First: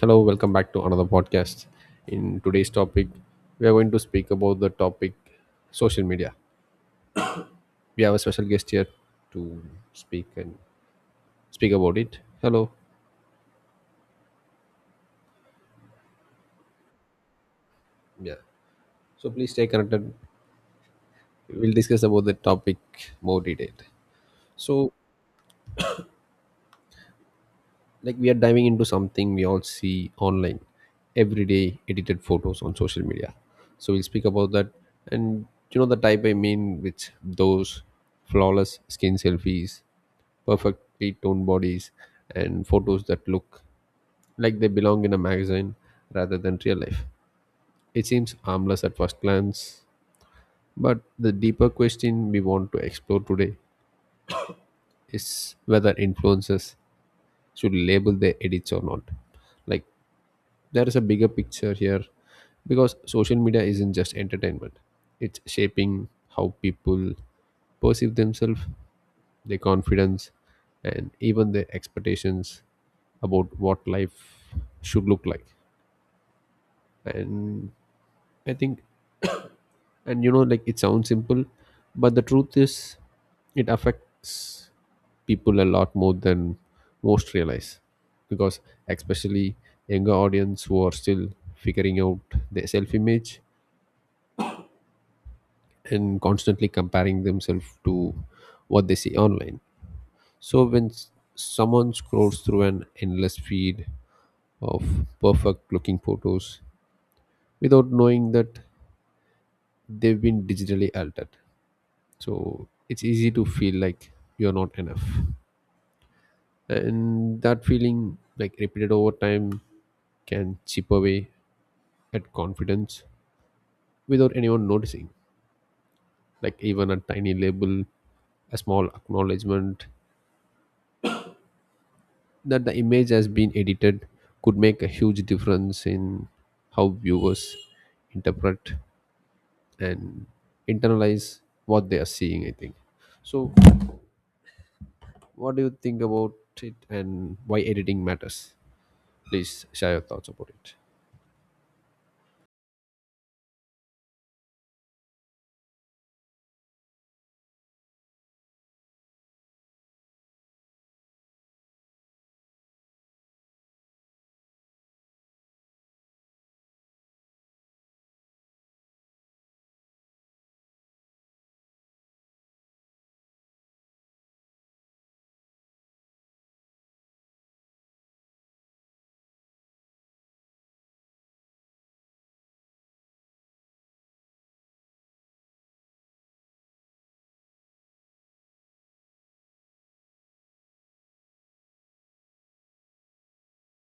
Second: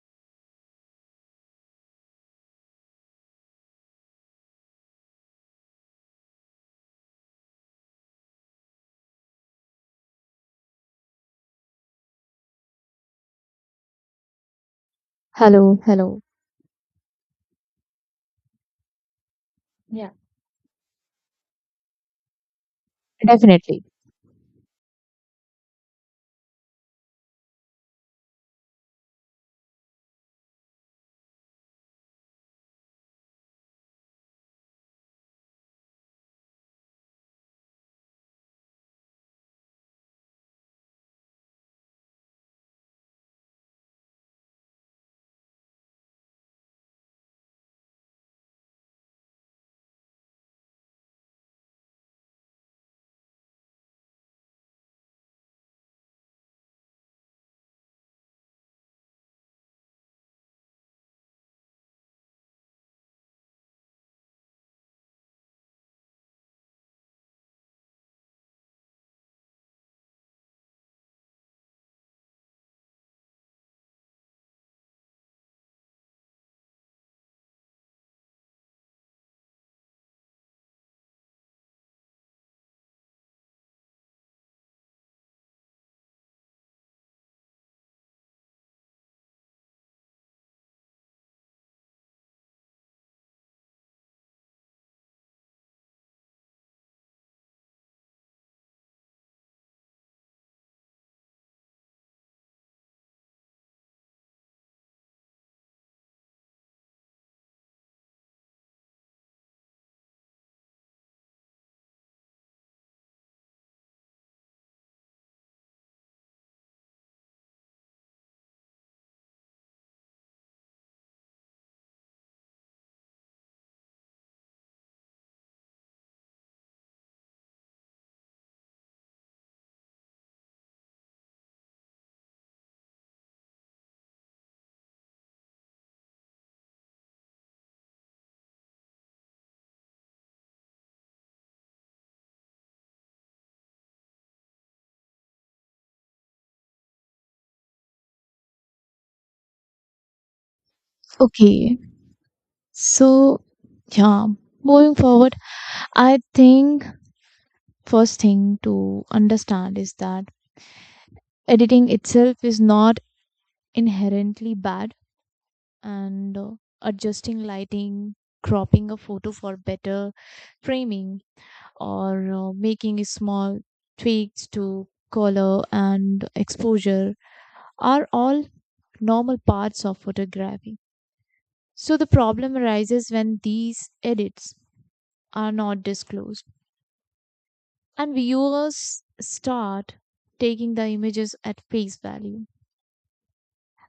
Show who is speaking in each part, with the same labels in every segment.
Speaker 1: Hello, welcome back to another podcast. In today's topic, we are going to speak about the topic social media. We have a special guest here to speak and speak about it. Hello.
Speaker 2: Hello, hello.
Speaker 1: Yeah. So please stay
Speaker 2: Yeah.
Speaker 1: connected. We'll discuss about the topic more detailed.
Speaker 2: Definitely.
Speaker 1: So like we are diving into something we all see online everyday, edited photos on social media, so we'll speak about that. And you know the type I mean, which those flawless skin selfies, perfectly toned bodies, and photos that look like they belong in a magazine rather than real life. It seems harmless at first glance, but the deeper question we want to explore today is whether influencers should label their edits or not. Like, there is a bigger picture here because social media isn't just entertainment, it's shaping how people perceive themselves, their confidence, and even their expectations about what life should look like. And I think, and you know, like it sounds simple, but the truth is it affects people a lot more than most realize. Because especially younger audience who are still figuring out their self image and constantly comparing themselves to what they see online. So when someone scrolls through an endless feed of perfect looking photos without knowing that they've been digitally altered, so it's easy to feel like you're not enough. And that feeling, like, repeated over time can chip away at confidence without anyone noticing. Like, even a tiny label, a small acknowledgement that the image has been edited could make a huge difference in how viewers interpret and internalize what they are seeing, I think. So, what do you think about it and why editing matters? Please share your thoughts about it.
Speaker 2: Okay. So, yeah, moving forward, I think first thing to understand is that editing itself is not inherently bad, and adjusting lighting, cropping a photo for better framing, or making small tweaks to color and exposure are all normal parts of photography. So the problem arises when these edits are not disclosed, and viewers start taking the images at face value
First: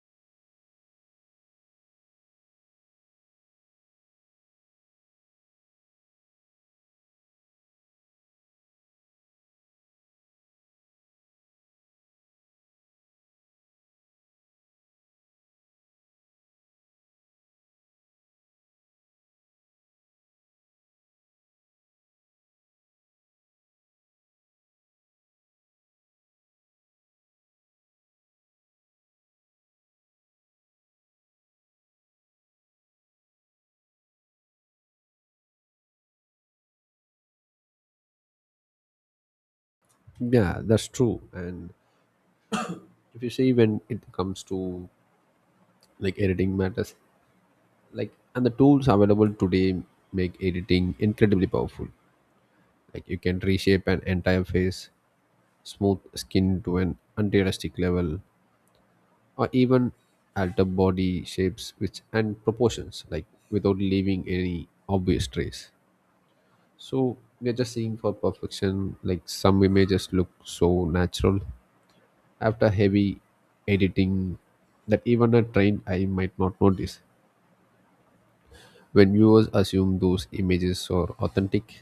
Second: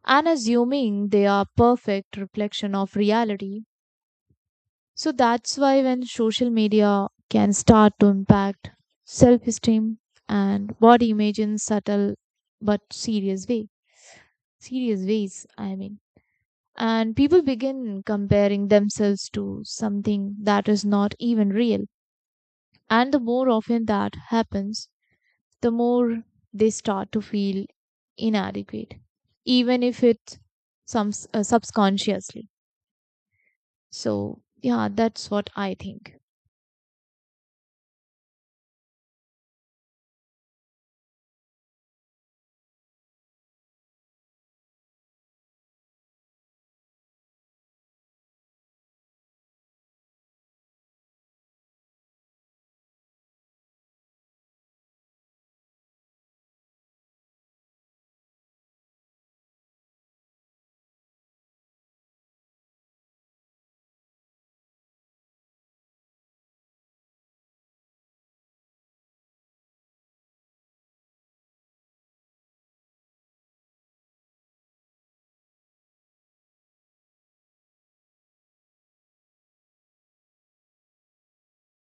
Speaker 2: and assuming they are perfect reflection of reality. So that's why when social media can start to impact self-esteem and body image in subtle but serious way, serious ways, I mean. And people begin comparing themselves to something that is not even real. And the more often that happens, the more they start to feel inadequate, even if it's some subconsciously. So, yeah, that's what I think.
Speaker 1: Yeah, that's true. And if you see, when it comes to like editing matters, like, and the tools available today make editing incredibly powerful. Like, you can reshape an entire face, smooth skin to an unrealistic level, or even alter body shapes which and proportions, like, without leaving any obvious trace. So we are just seeing for perfection. Like, some images look so natural after heavy editing that even a trained eye might not notice. When viewers assume those images are authentic,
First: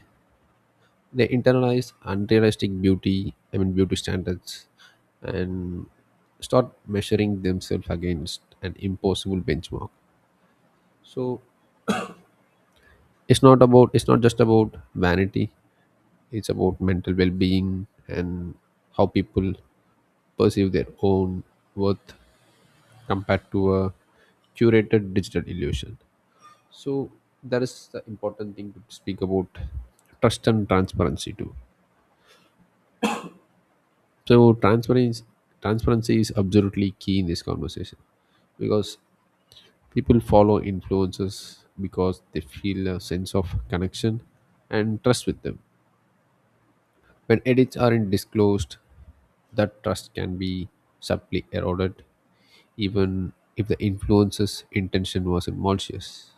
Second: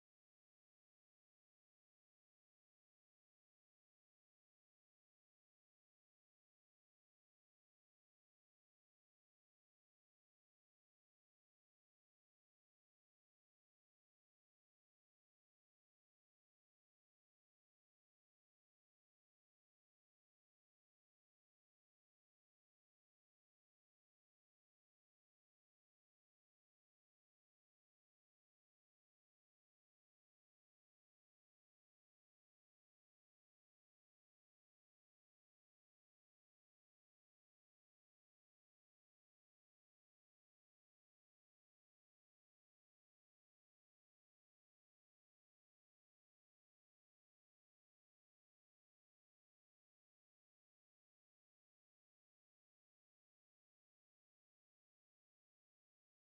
Speaker 1: they internalize unrealistic beauty, I mean beauty standards, and start measuring themselves against an impossible benchmark. So it's not about, it's not just about vanity, it's about mental well being and how people perceive their own worth compared to a curated digital illusion. So that is the important thing to speak about, trust and transparency too. So transparency is absolutely key in this conversation because people follow influencers because they feel a sense of connection and trust with them. When edits aren't disclosed, that trust can be subtly eroded even if the influencer's intention wasn't malicious.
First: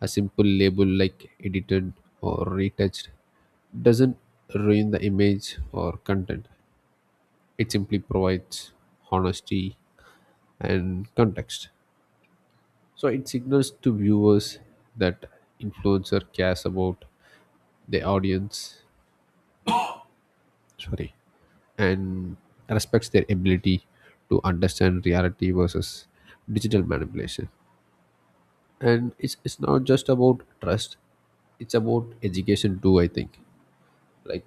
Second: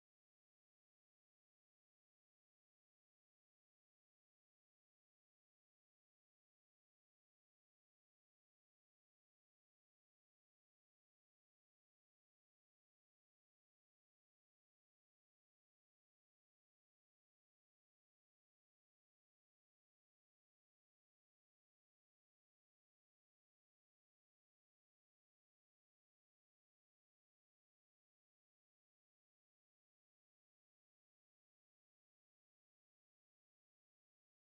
Speaker 1: A simple label like edited or retouched doesn't ruin the image or content. It simply provides honesty and context. So it signals to viewers that influencer cares about the audience, sorry, and respects their ability to understand reality versus digital manipulation. And it's not just about trust, it's about education too, I think. Like,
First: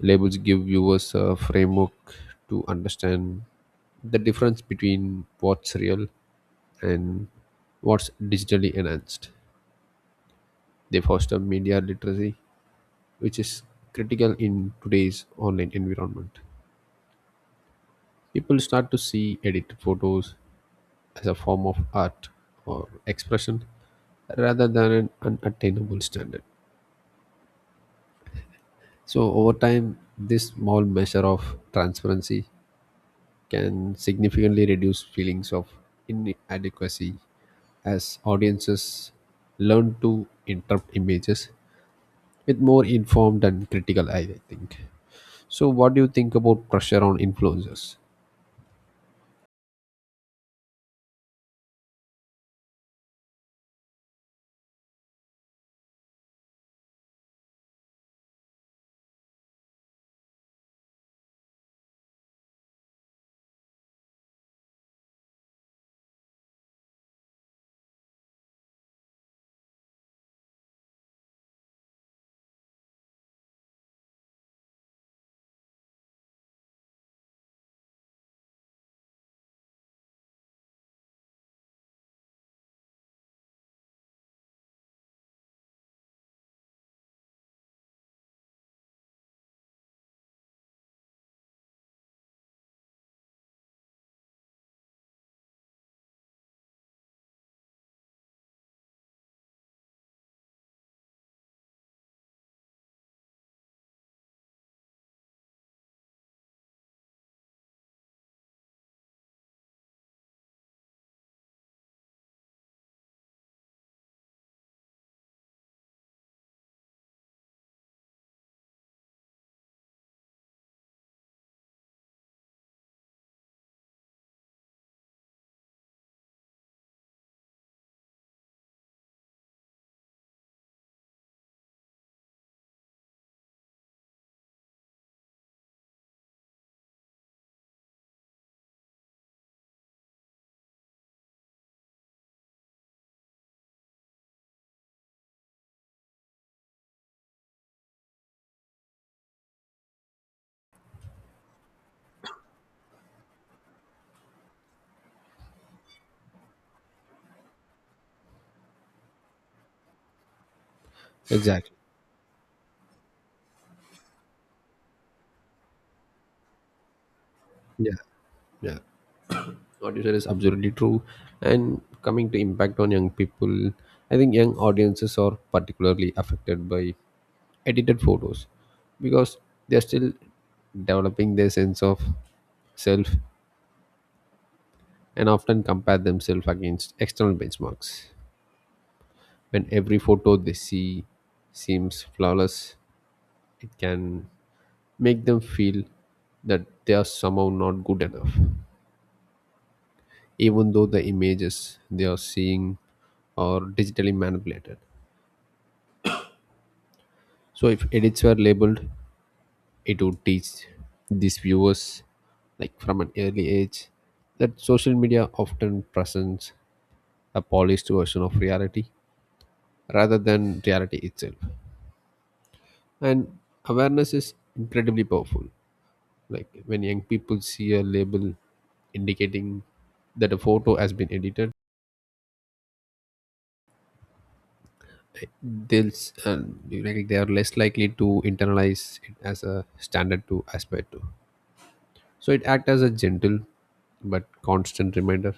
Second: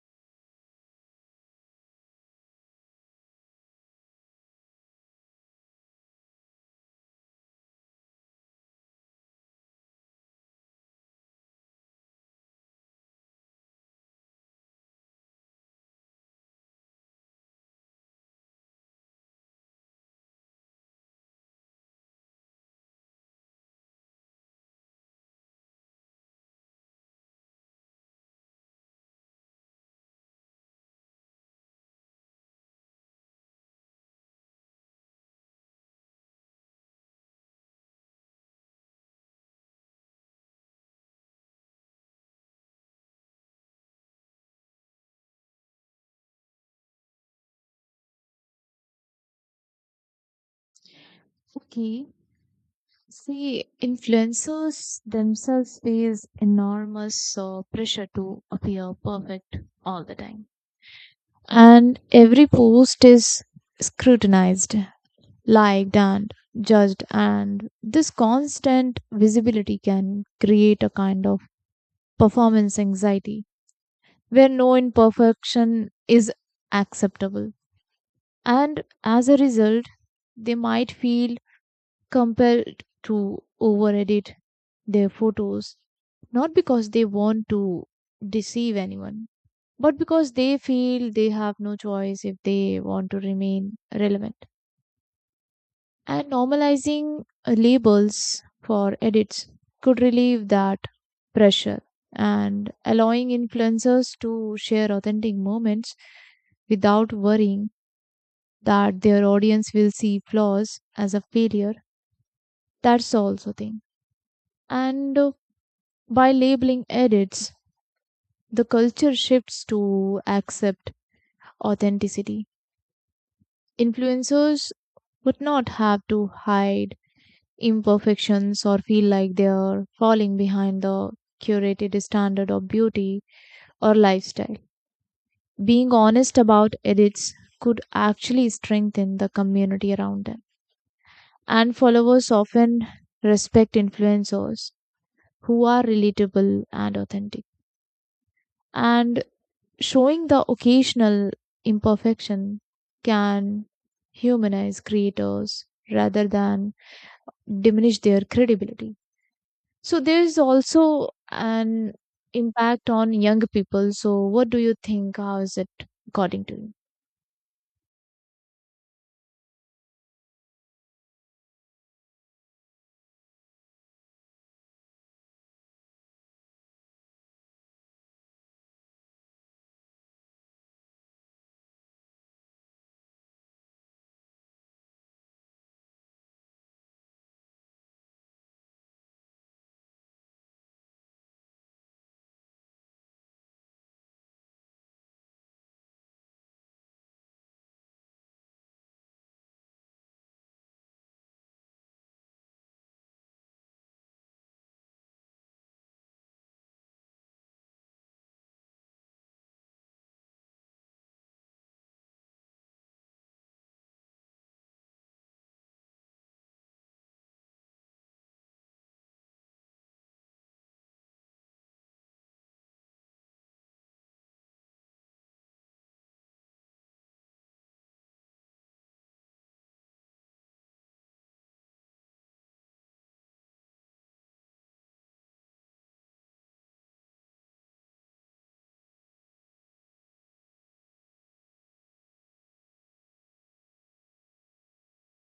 Speaker 1: labels give viewers a framework to understand the difference between what's real and what's digitally enhanced. They foster media literacy, which is critical in today's online environment. People start to see edited photos as a form of art or expression rather than an unattainable standard. So, over time, this small measure of transparency can significantly reduce feelings of inadequacy as audiences learn to interpret images with more informed and critical eye, I think. So, what do you think about pressure on influencers?
Speaker 2: Okay. See, influencers themselves face enormous pressure to appear perfect all the time. And every post is scrutinized, liked, and judged. And this constant visibility can create a kind of performance anxiety, where no imperfection is acceptable. And as a result, they might feel compelled to over edit their photos, not because they want to deceive anyone, but because they feel they have no choice if they want to remain relevant. And normalizing labels for edits could relieve that pressure and allowing influencers to share authentic moments without worrying that their audience will see flaws as a failure. That's also thing. And By labeling edits, the culture shifts to accept authenticity. Influencers would not have to hide imperfections or feel like they are falling behind the curated standard of beauty or lifestyle. Being honest about edits could actually strengthen the community around them. And followers often respect influencers who are relatable and authentic. And showing the occasional imperfection can humanize creators rather than diminish their credibility. So there's also
Speaker 1: Exactly.
Speaker 2: an impact on young people. So what do you think? How is it according to you?
Speaker 1: Yeah. Yeah, what you said is absolutely true. And coming to impact on young people, I think young audiences are particularly affected by edited photos because they're still developing their sense of self and often compare themselves against external benchmarks. When every photo they see seems flawless, it can make them feel that they are somehow not good enough, even though the images they are seeing are digitally manipulated. So, if edits were labeled, it would teach these viewers, like from an early age, that social media often presents a polished version of reality rather than reality itself. And awareness is incredibly powerful. Like when young people see a label indicating that a photo has been edited, they'll s- and like they are less likely to internalize it as a standard to aspire to. So it acts as a gentle but constant reminder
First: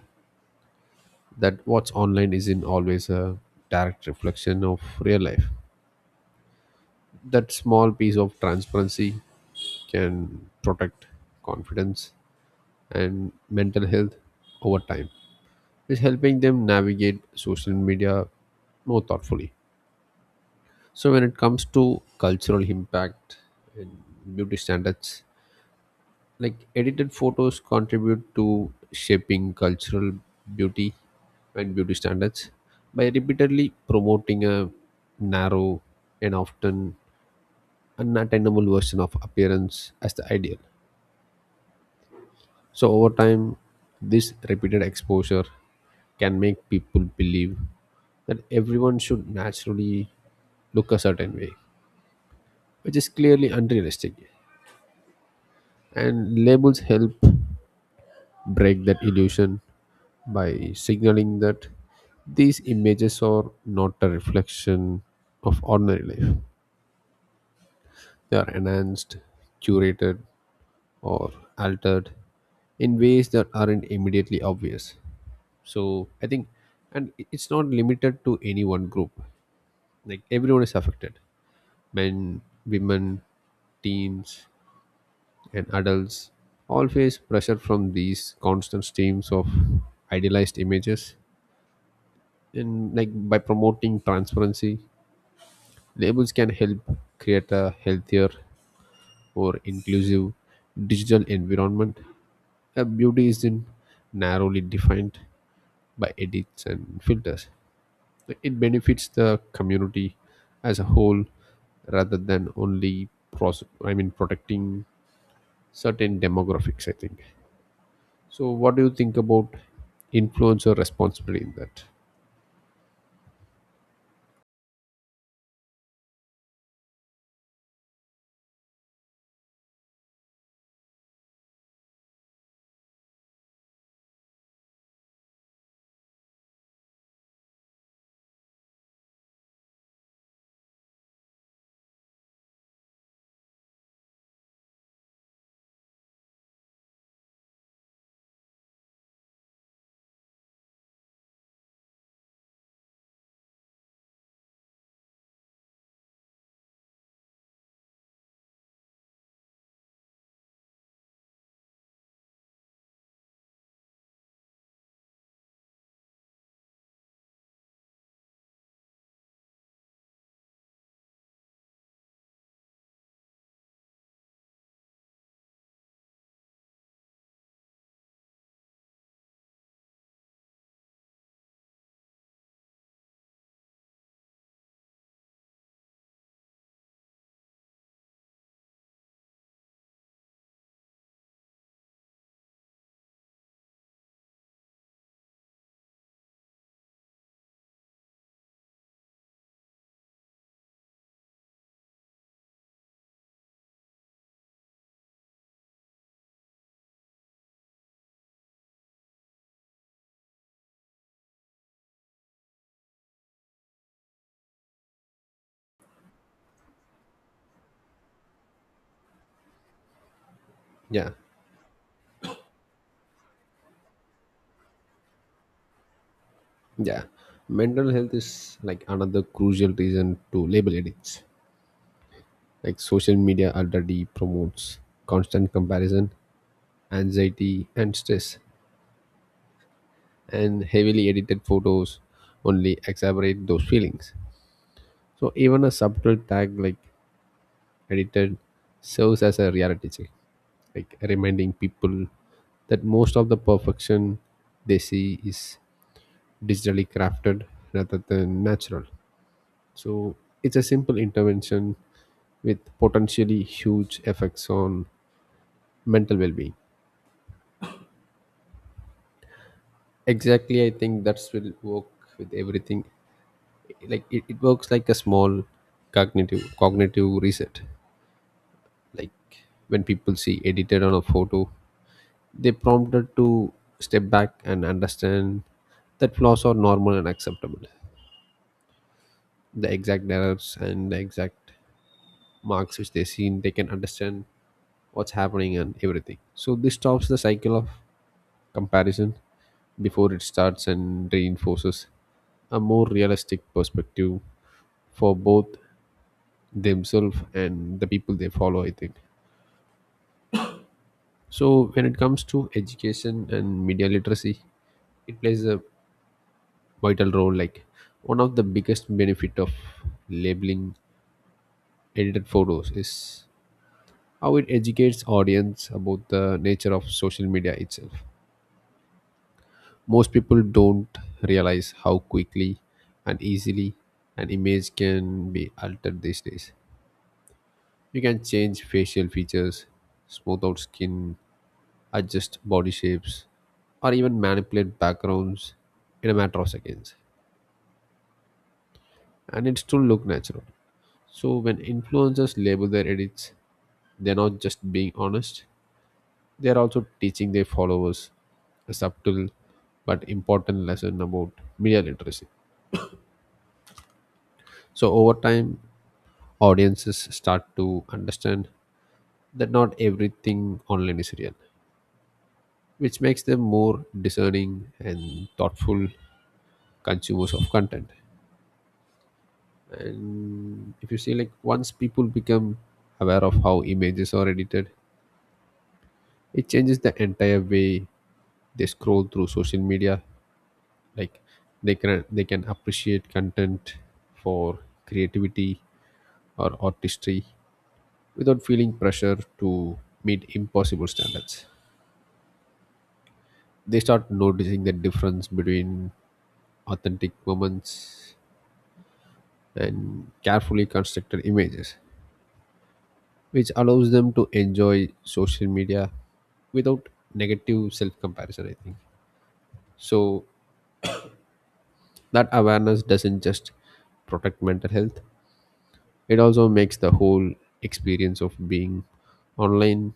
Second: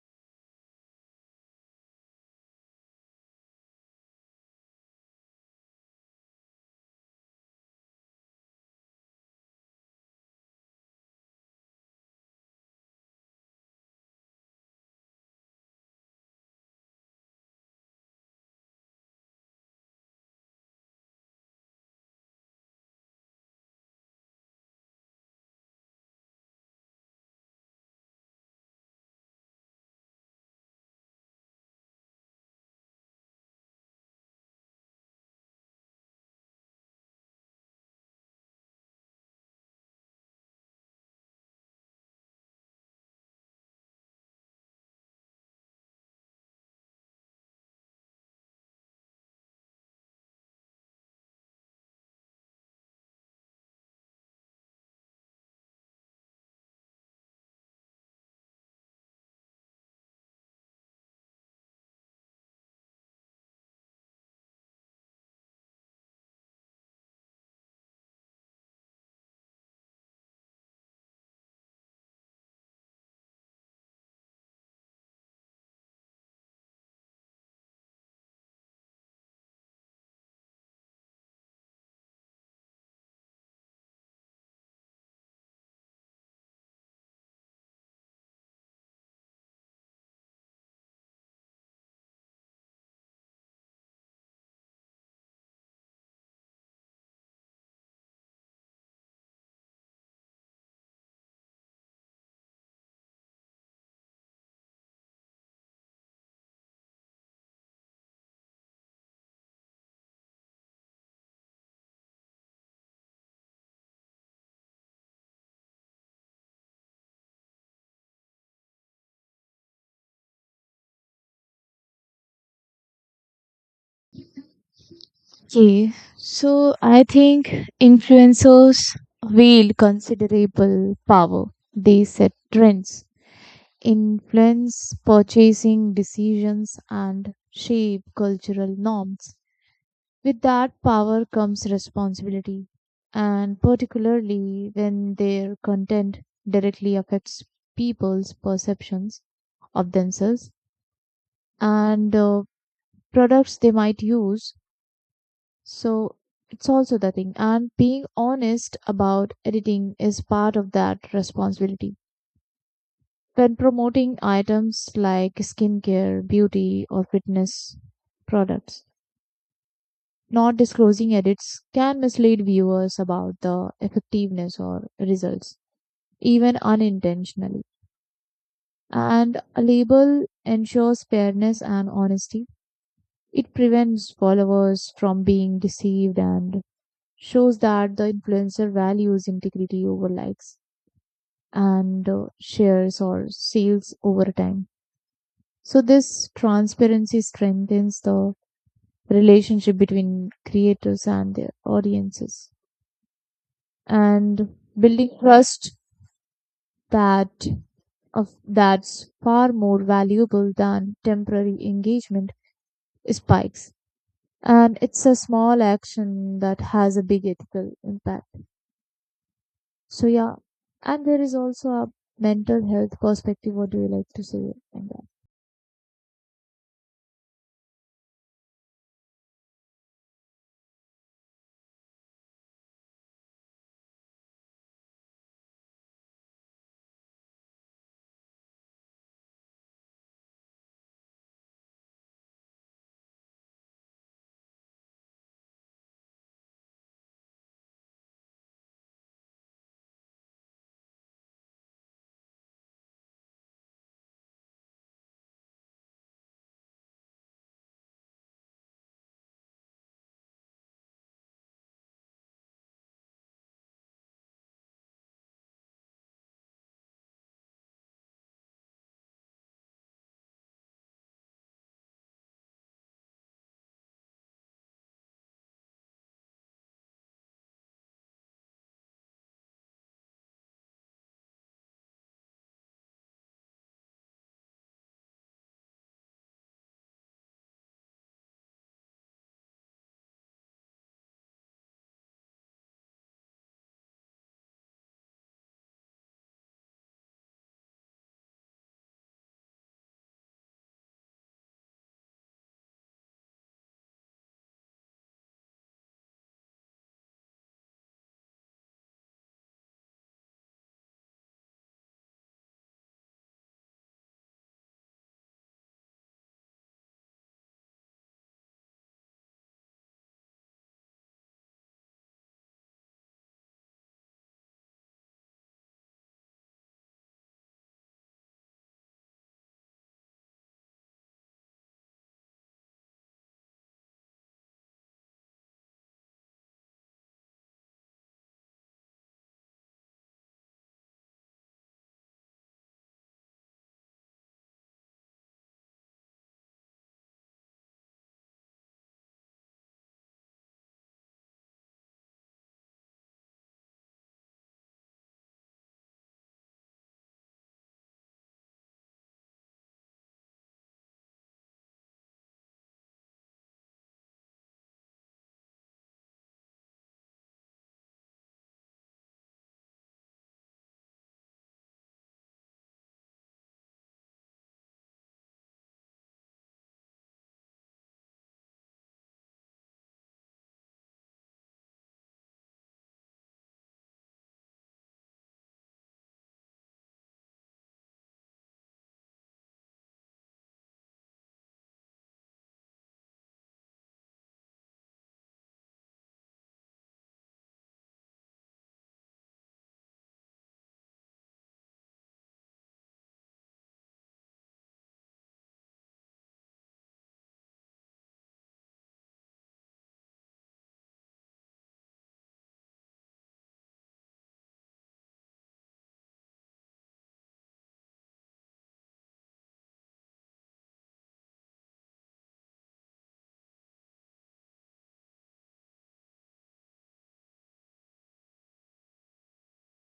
Speaker 1: that what's online isn't always a direct reflection of real life. That small piece of transparency can protect confidence and mental health over time, is helping them navigate social media more thoughtfully. So when it comes to cultural impact and beauty standards, like edited photos contribute to shaping cultural beauty and beauty standards by repeatedly promoting a narrow and often unattainable version of appearance as the ideal. So over time, this repeated exposure can make people believe that everyone should naturally look a certain way, which is clearly unrealistic. And labels help break that illusion by signaling that these images are not a reflection of ordinary life. They are enhanced, curated, or altered in ways that aren't immediately obvious. So I think, and it's not limited to any one group. Like, everyone is affected, men, women, teens, and adults all face pressure from these constant streams of idealized images. And, like, by promoting transparency, labels can help create a healthier or inclusive digital environment. A beauty isn't narrowly defined by edits and filters. It benefits the community as a whole rather than only protecting certain demographics, I think. So what do you think about influencer responsibility in that?
Speaker 2: Okay, so I think influencers wield considerable power. They set trends, influence purchasing decisions, and shape cultural norms. With that power comes responsibility, and particularly when their content directly affects people's perceptions of themselves and products they might use. So it's also the thing. And being honest about editing is part of that responsibility. When promoting items like skincare, beauty, or fitness products, not disclosing edits can mislead viewers about the effectiveness or results, even unintentionally. And a label ensures fairness and honesty. It prevents followers from being deceived and shows that the influencer values integrity over likes and shares or sales over time. So, this transparency strengthens the relationship between creators and their audiences. And building trust that of that's far more valuable than temporary engagement spikes. And it's a small action that has a big ethical impact. So yeah, and
Speaker 1: Yeah.
Speaker 2: there is also a mental health perspective. What do you like to say on that?
Speaker 1: Yeah, mental health is like another crucial reason to label addicts. Like, social media already promotes constant comparison, anxiety, and stress, and heavily edited photos only exacerbate those feelings. So even a subtle tag like edited serves as a reality check, like reminding people that most of the perfection they see is digitally crafted rather than natural. So it's a simple intervention with potentially huge effects on mental well-being. Exactly, I think that's will work with everything. Like it works like a small cognitive reset. Like when people see edited on a photo, they prompted to step back and understand that flaws are normal and acceptable. The exact errors and the exact marks which they seen, they can understand what's happening and everything. So this stops the cycle of comparison before it starts and reinforces a more realistic perspective for both themselves and the people they follow, I think. So when it comes to education and media literacy, it plays a vital role. Like, one of the biggest benefit of labeling edited photos is how it educates audience about the nature of social media itself. Most people don't realize how quickly and easily an image can be altered these days. You can change facial features, smooth out skin, adjust body shapes, or even manipulate backgrounds in a matter of seconds and it still look natural. So when influencers label their edits, they're not just being honest, they're also teaching their followers a subtle but important lesson about media literacy. So, over time, audiences start to understand that not everything online is real, which makes them more discerning and thoughtful consumers of content. And if you see, like, once people become aware of how images are edited, it changes the entire way they scroll through social media. Like, they can appreciate content for creativity or artistry without feeling pressure to meet impossible standards. They start noticing the difference between authentic moments and carefully constructed images, which allows them to enjoy social media without negative self comparison, I think. So that awareness doesn't just protect mental health, it also makes the whole experience of being online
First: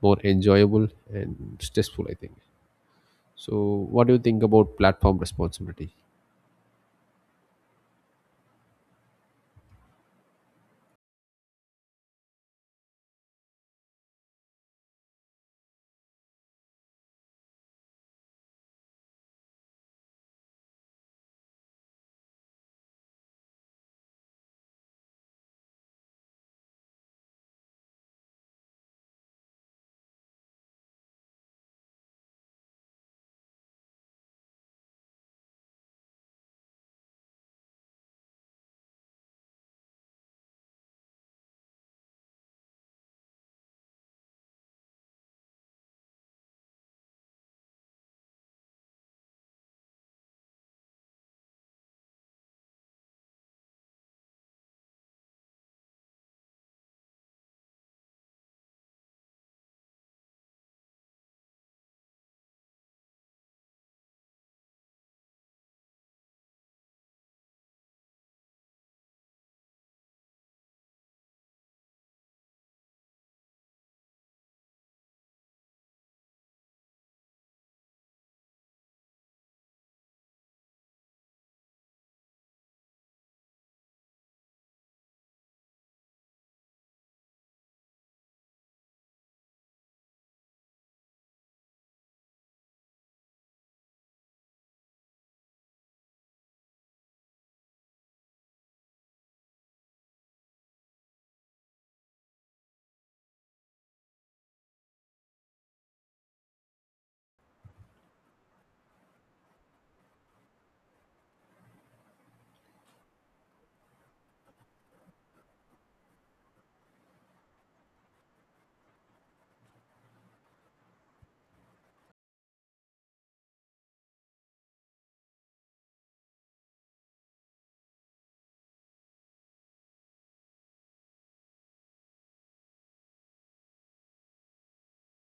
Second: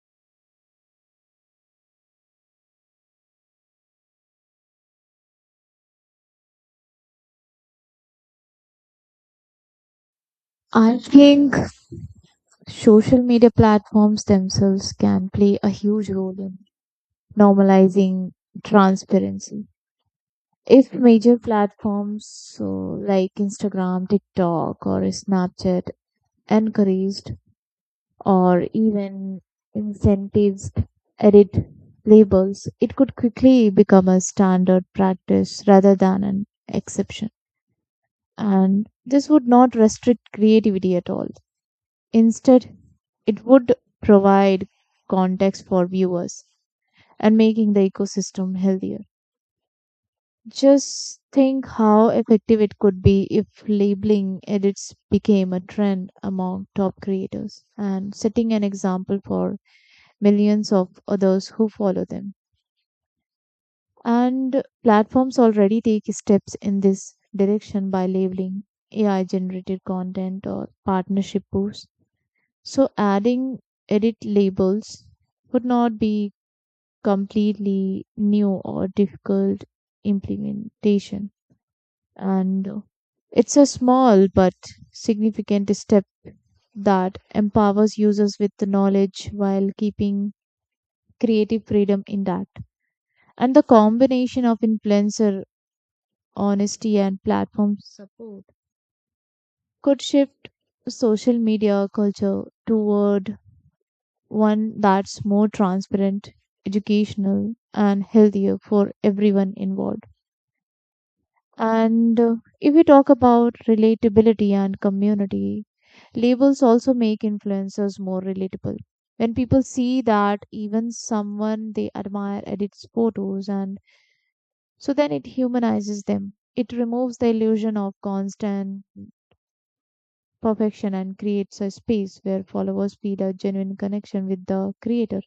Speaker 1: more enjoyable and stressful, I think. So, what do you think about platform responsibility?
Speaker 2: I think social media platforms themselves can play a huge role in normalizing transparency. If major platforms so like Instagram, TikTok, or Snapchat encouraged or even incentives edit labels, it could quickly become a standard practice rather than an exception. And this would not restrict creativity at all. Instead, it would provide context for viewers and making the ecosystem healthier. Just think how effective it could be if labeling edits became a trend among top creators and setting an example for millions of others who follow them. And platforms already take steps in this direction by labeling AI generated content or partnership posts. So adding edit labels would not be completely new or difficult implementation. And it's a small but significant step that empowers users with the knowledge while keeping creative freedom intact. And the combination of influencer honesty and platform support could shift social media culture toward one that's more transparent, educational, and healthier for everyone involved. And If we talk about relatability and community, labels also make influencers more relatable. When people see that even someone they admire edits photos, and so then it humanizes them. It removes the illusion of constant perfection and creates a space where followers feel a genuine connection with the creator.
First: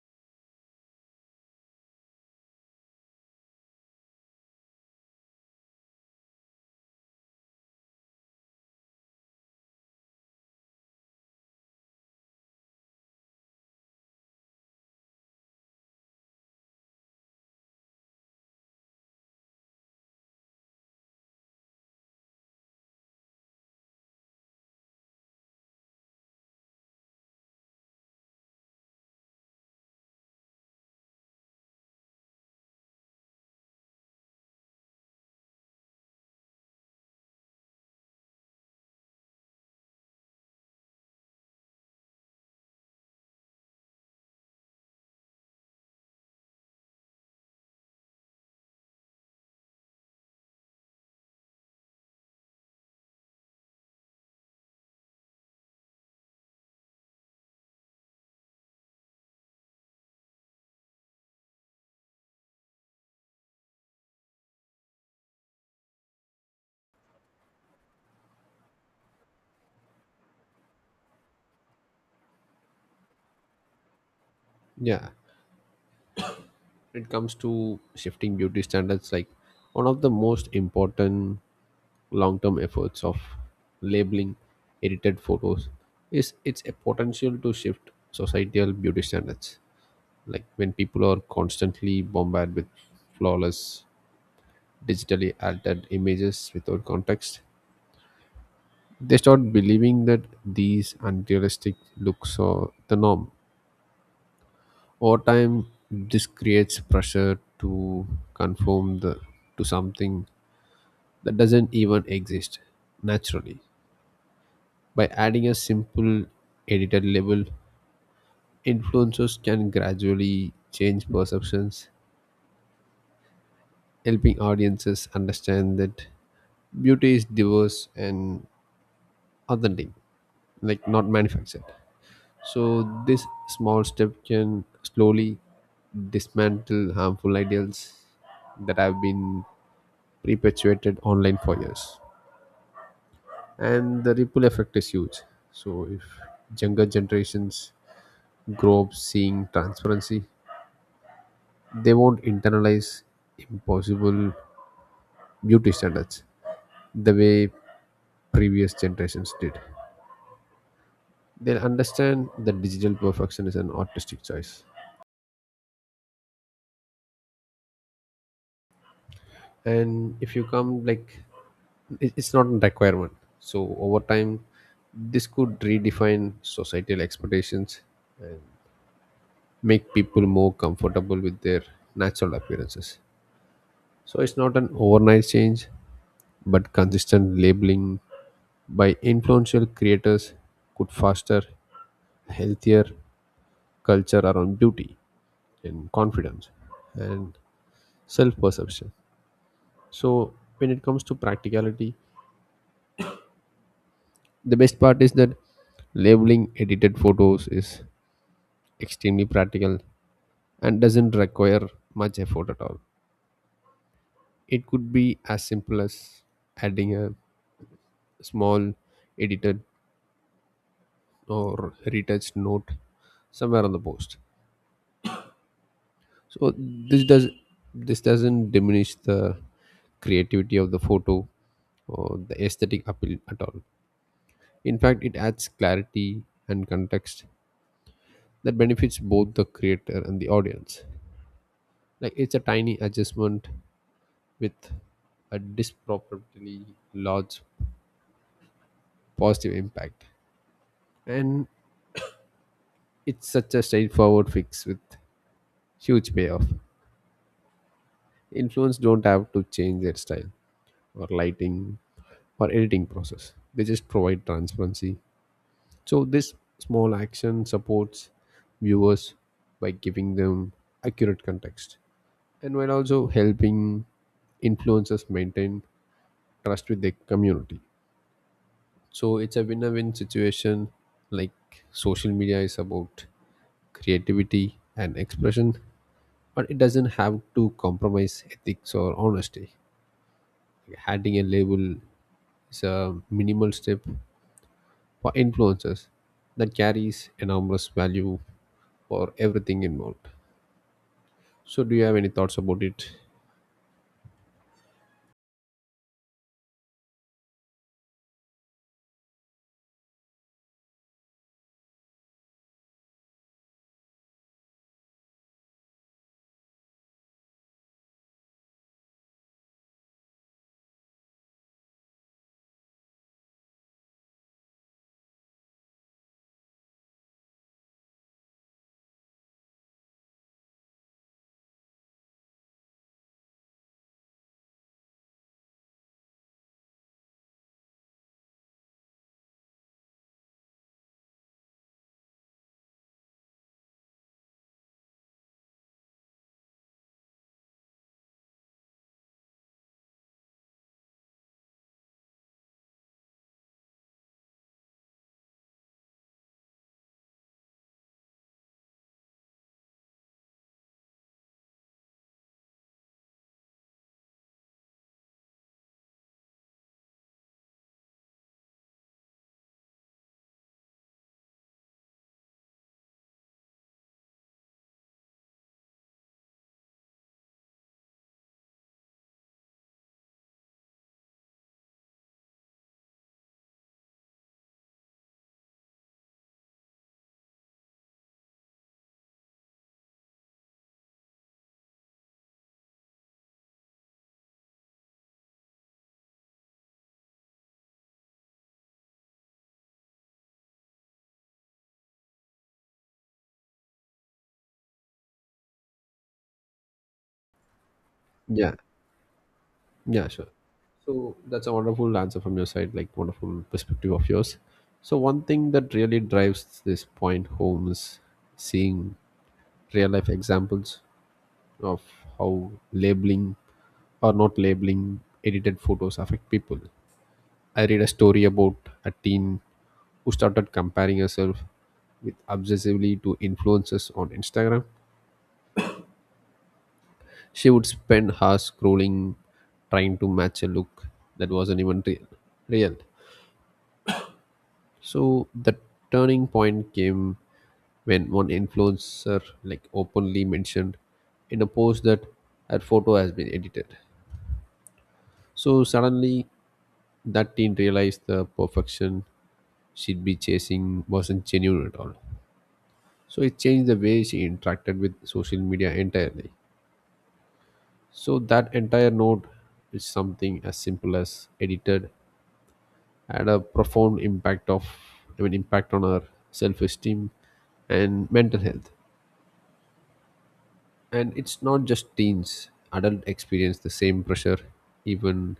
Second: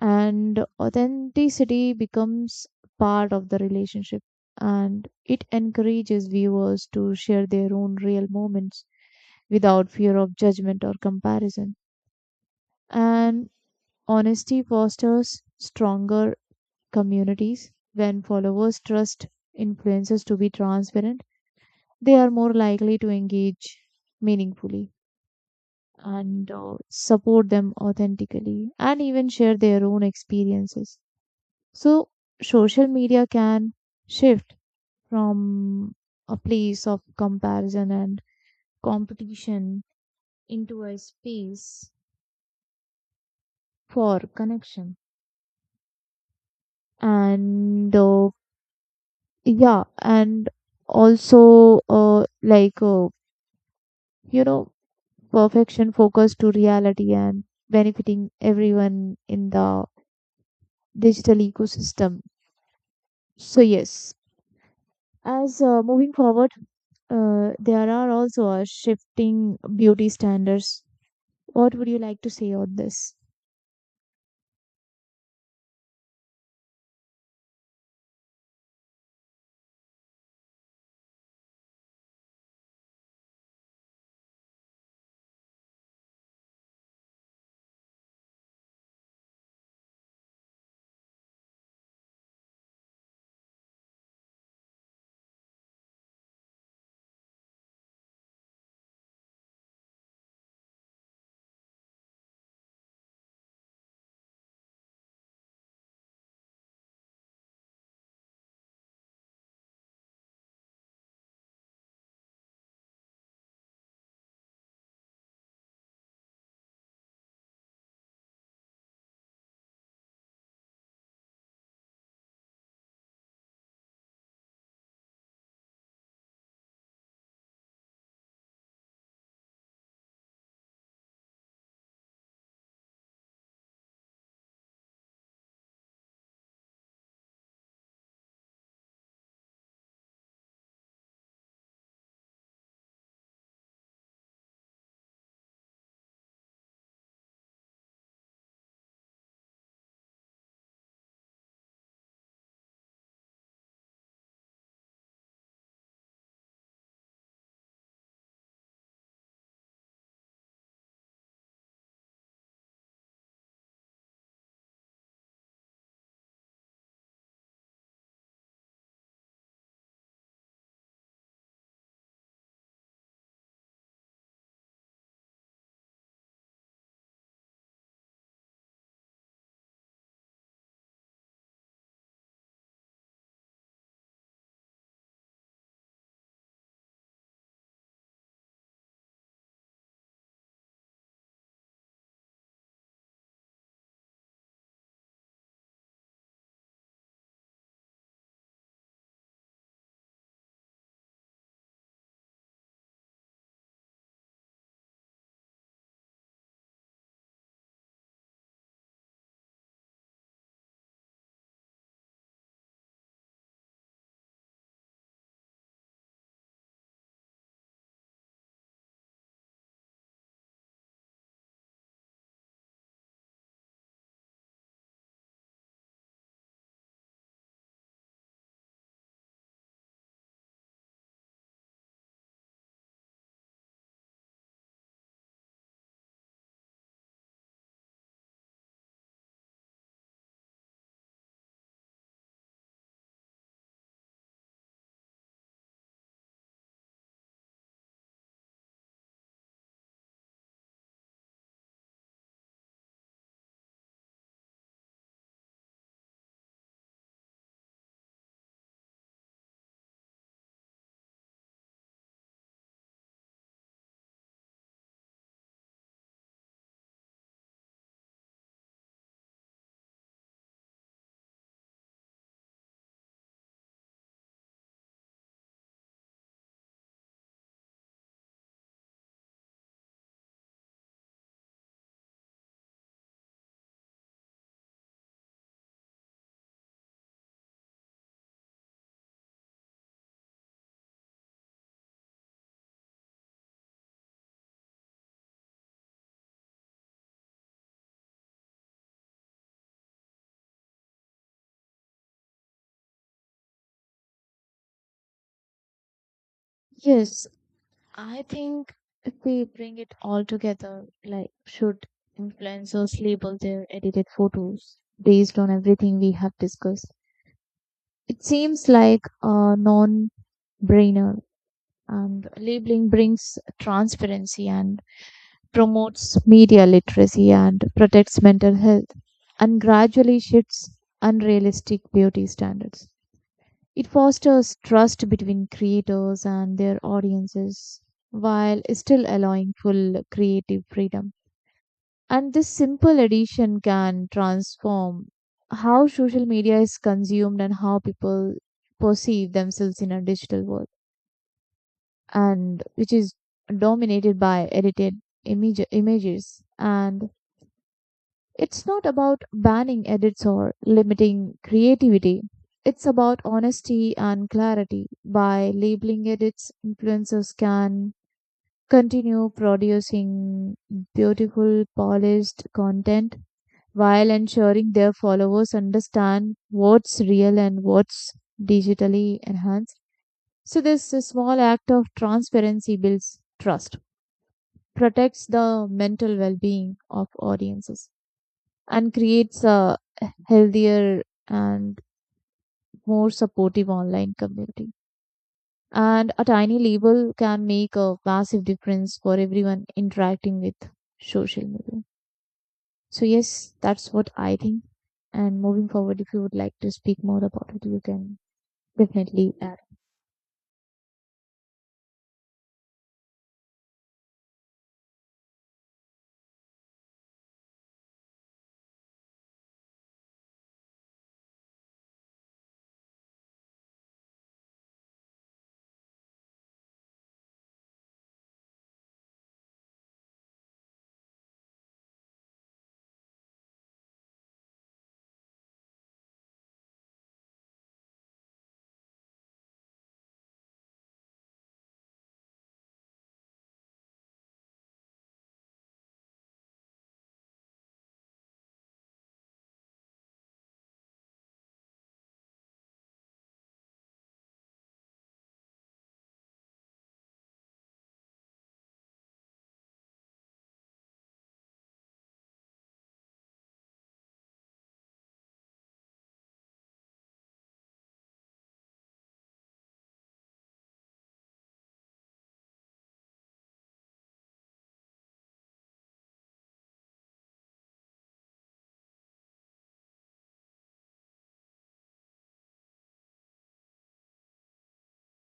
Speaker 2: And authenticity becomes part of the relationship, and it encourages viewers to share their own real moments without fear of judgment or comparison. And honesty fosters stronger communities. When followers trust influencers to be transparent, they are more likely to engage meaningfully and support them authentically and even share their own experiences. So, social media can shift from a place of comparison and competition into a space for connection and yeah and also like you know perfection focus to reality and benefiting everyone in the digital ecosystem. So yes, as moving forward, there are also a shifting beauty standards. What would you like to say on this?
Speaker 1: Yeah, when it comes to shifting beauty standards, like, one of the most important long term efforts of labeling edited photos is its a potential to shift societal beauty standards. Like when people are constantly bombarded with flawless digitally altered images without context, they start believing that these unrealistic looks are the norm. Over time, this creates pressure to conform the, to something that doesn't even exist naturally. By adding a simple edited label, influencers can gradually change perceptions, helping audiences understand that beauty is diverse and authentic, like not manufactured. So, this small step can slowly dismantle harmful ideals that have been perpetuated online for years. And the ripple effect is huge. So, if younger generations grow up seeing transparency, they won't internalize impossible beauty standards the way previous generations did. They'll understand that digital perfection is an artistic choice. And if you come like it's not a requirement, so over time this could redefine societal expectations and make people more comfortable with their natural appearances. So it's not an overnight change, but consistent labeling by influential creators could foster healthier culture around beauty and confidence and self perception. So when it comes to practicality, the best part is that labeling edited photos is extremely practical and doesn't require much effort at all. It could be as simple as adding a small edited or retouched note somewhere on the post. So this doesn't diminish the creativity of the photo or the aesthetic appeal at all. In fact, it adds clarity and context that benefits both the creator and the audience. Like it's a tiny adjustment with a disproportionately large positive impact. And it's such a straightforward fix with huge payoff. Influence don't have to change their style or lighting or editing process. They just provide transparency. So this small action supports viewers by giving them accurate context and while also helping influencers maintain trust with their community. So it's a win-win situation. Like social media is about creativity and expression, but it doesn't have to compromise ethics or honesty. Like, adding a label is a minimal step for influencers that carries enormous value for everything involved. So do you have any thoughts about it?
Speaker 2: Yes, I think if we bring it all together, like should influencers label their edited photos based on everything we have discussed? It seems like a non brainer, and labeling brings transparency and promotes media literacy and protects mental health and gradually shifts unrealistic beauty standards. It fosters trust between creators and their audiences while still allowing full creative freedom. And this simple addition can transform how social media is consumed and how people perceive themselves in a digital world, and which is dominated by edited images. And it's not about banning edits or limiting creativity. It's about honesty and clarity. By labeling edits, influencers can continue producing beautiful, polished content while ensuring their followers understand what's real and what's digitally enhanced. So, this small act of transparency builds trust, protects the mental well being of audiences, and creates a healthier and more supportive online community. And a tiny label can make a massive difference for everyone interacting with social media. So yes, that's what I think. And moving forward, if you would like to speak more about it, you can
Speaker 1: Yeah,
Speaker 2: definitely add.
Speaker 1: Yeah, sure. So that's a wonderful answer from your side, like wonderful perspective of yours. So one thing that really drives this point home is seeing real life examples of how labeling or not labeling edited photos affect people. I read a story about a teen who started comparing herself with obsessively to influencers on Instagram. She would spend hours scrolling, trying to match a look that wasn't even real. Real. So the turning point came when one influencer like openly mentioned in a post that her photo has been edited. So suddenly that teen realized the perfection she'd be chasing wasn't genuine at all. So it changed the way she interacted with social media entirely. So that entire note is something as simple as edited had a profound impact of impact on her self esteem and mental health. And it's not just teens, adults experience the same pressure, even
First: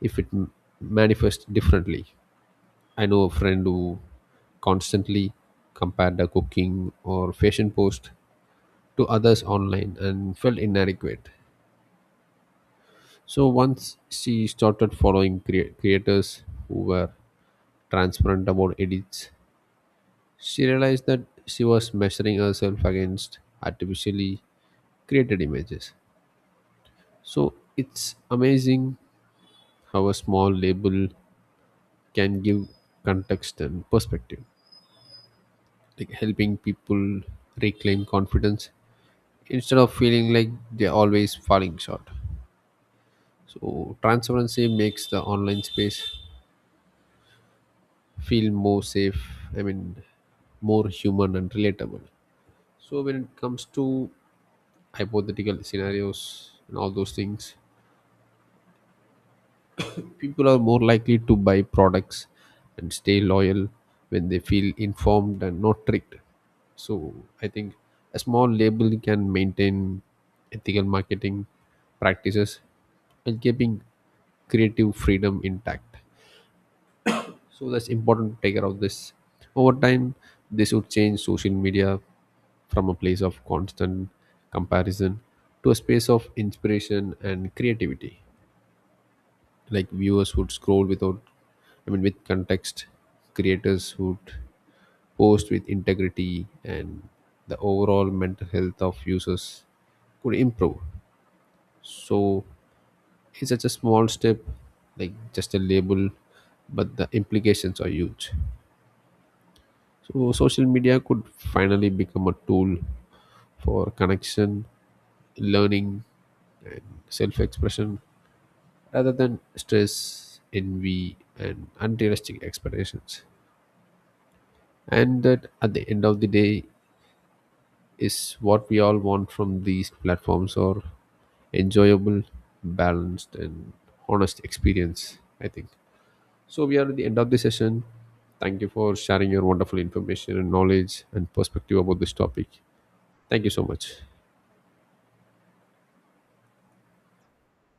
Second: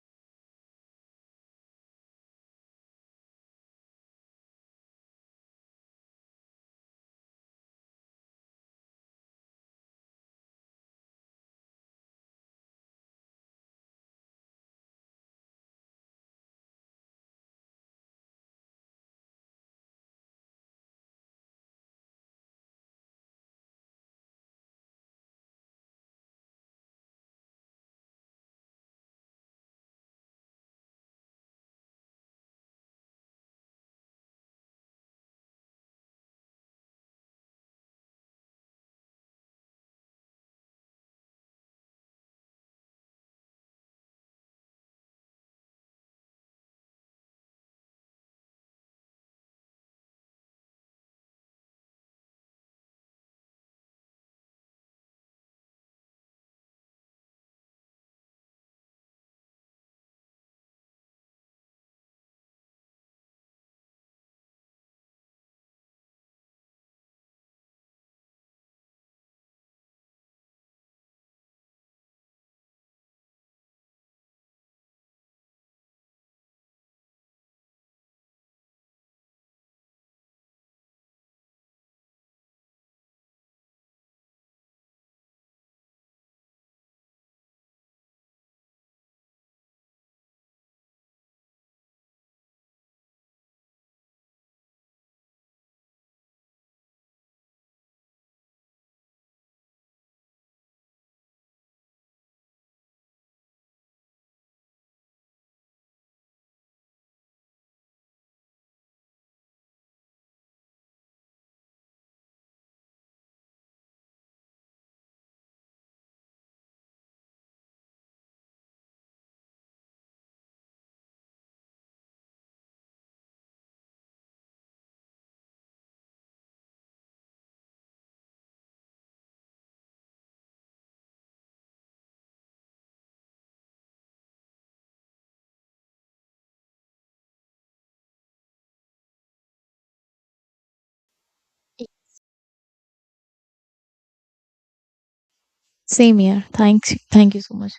Speaker 1: if manifests differently. I know a friend who constantly compared her cooking or fashion post to others online and felt inadequate. So once she started following creators who were transparent about edits, she realized that she was measuring herself against artificially created images. So it's amazing how a small label can give context and perspective, like helping people reclaim confidence instead of feeling like they're always falling short. So transparency makes the online space feel more safe, i mean more human and relatable. So when it comes to hypothetical scenarios and all those things, people are more likely to buy products and stay loyal when they feel informed and not tricked. So I think a small label can maintain ethical marketing practices and keeping creative freedom intact. So that's important to take care of this. Over time, this would change social media from a place of constant comparison to a space of inspiration and creativity, like viewers would scroll without with context, creators would post with integrity, and the overall mental health of users could improve. So it's such a small step, like just a label, but the implications are huge. So social media could finally become a tool for connection, learning, and self-expression rather than stress, envy, and unrealistic expectations. And that at the end of the day is what we all want from these platforms or enjoyable, balanced, and honest experience, I think. So we are at the end of the session. Thank you for sharing your wonderful information and knowledge and perspective about this topic. Thank you so much.
Speaker 2: Same here. Thanks. Thank you so much.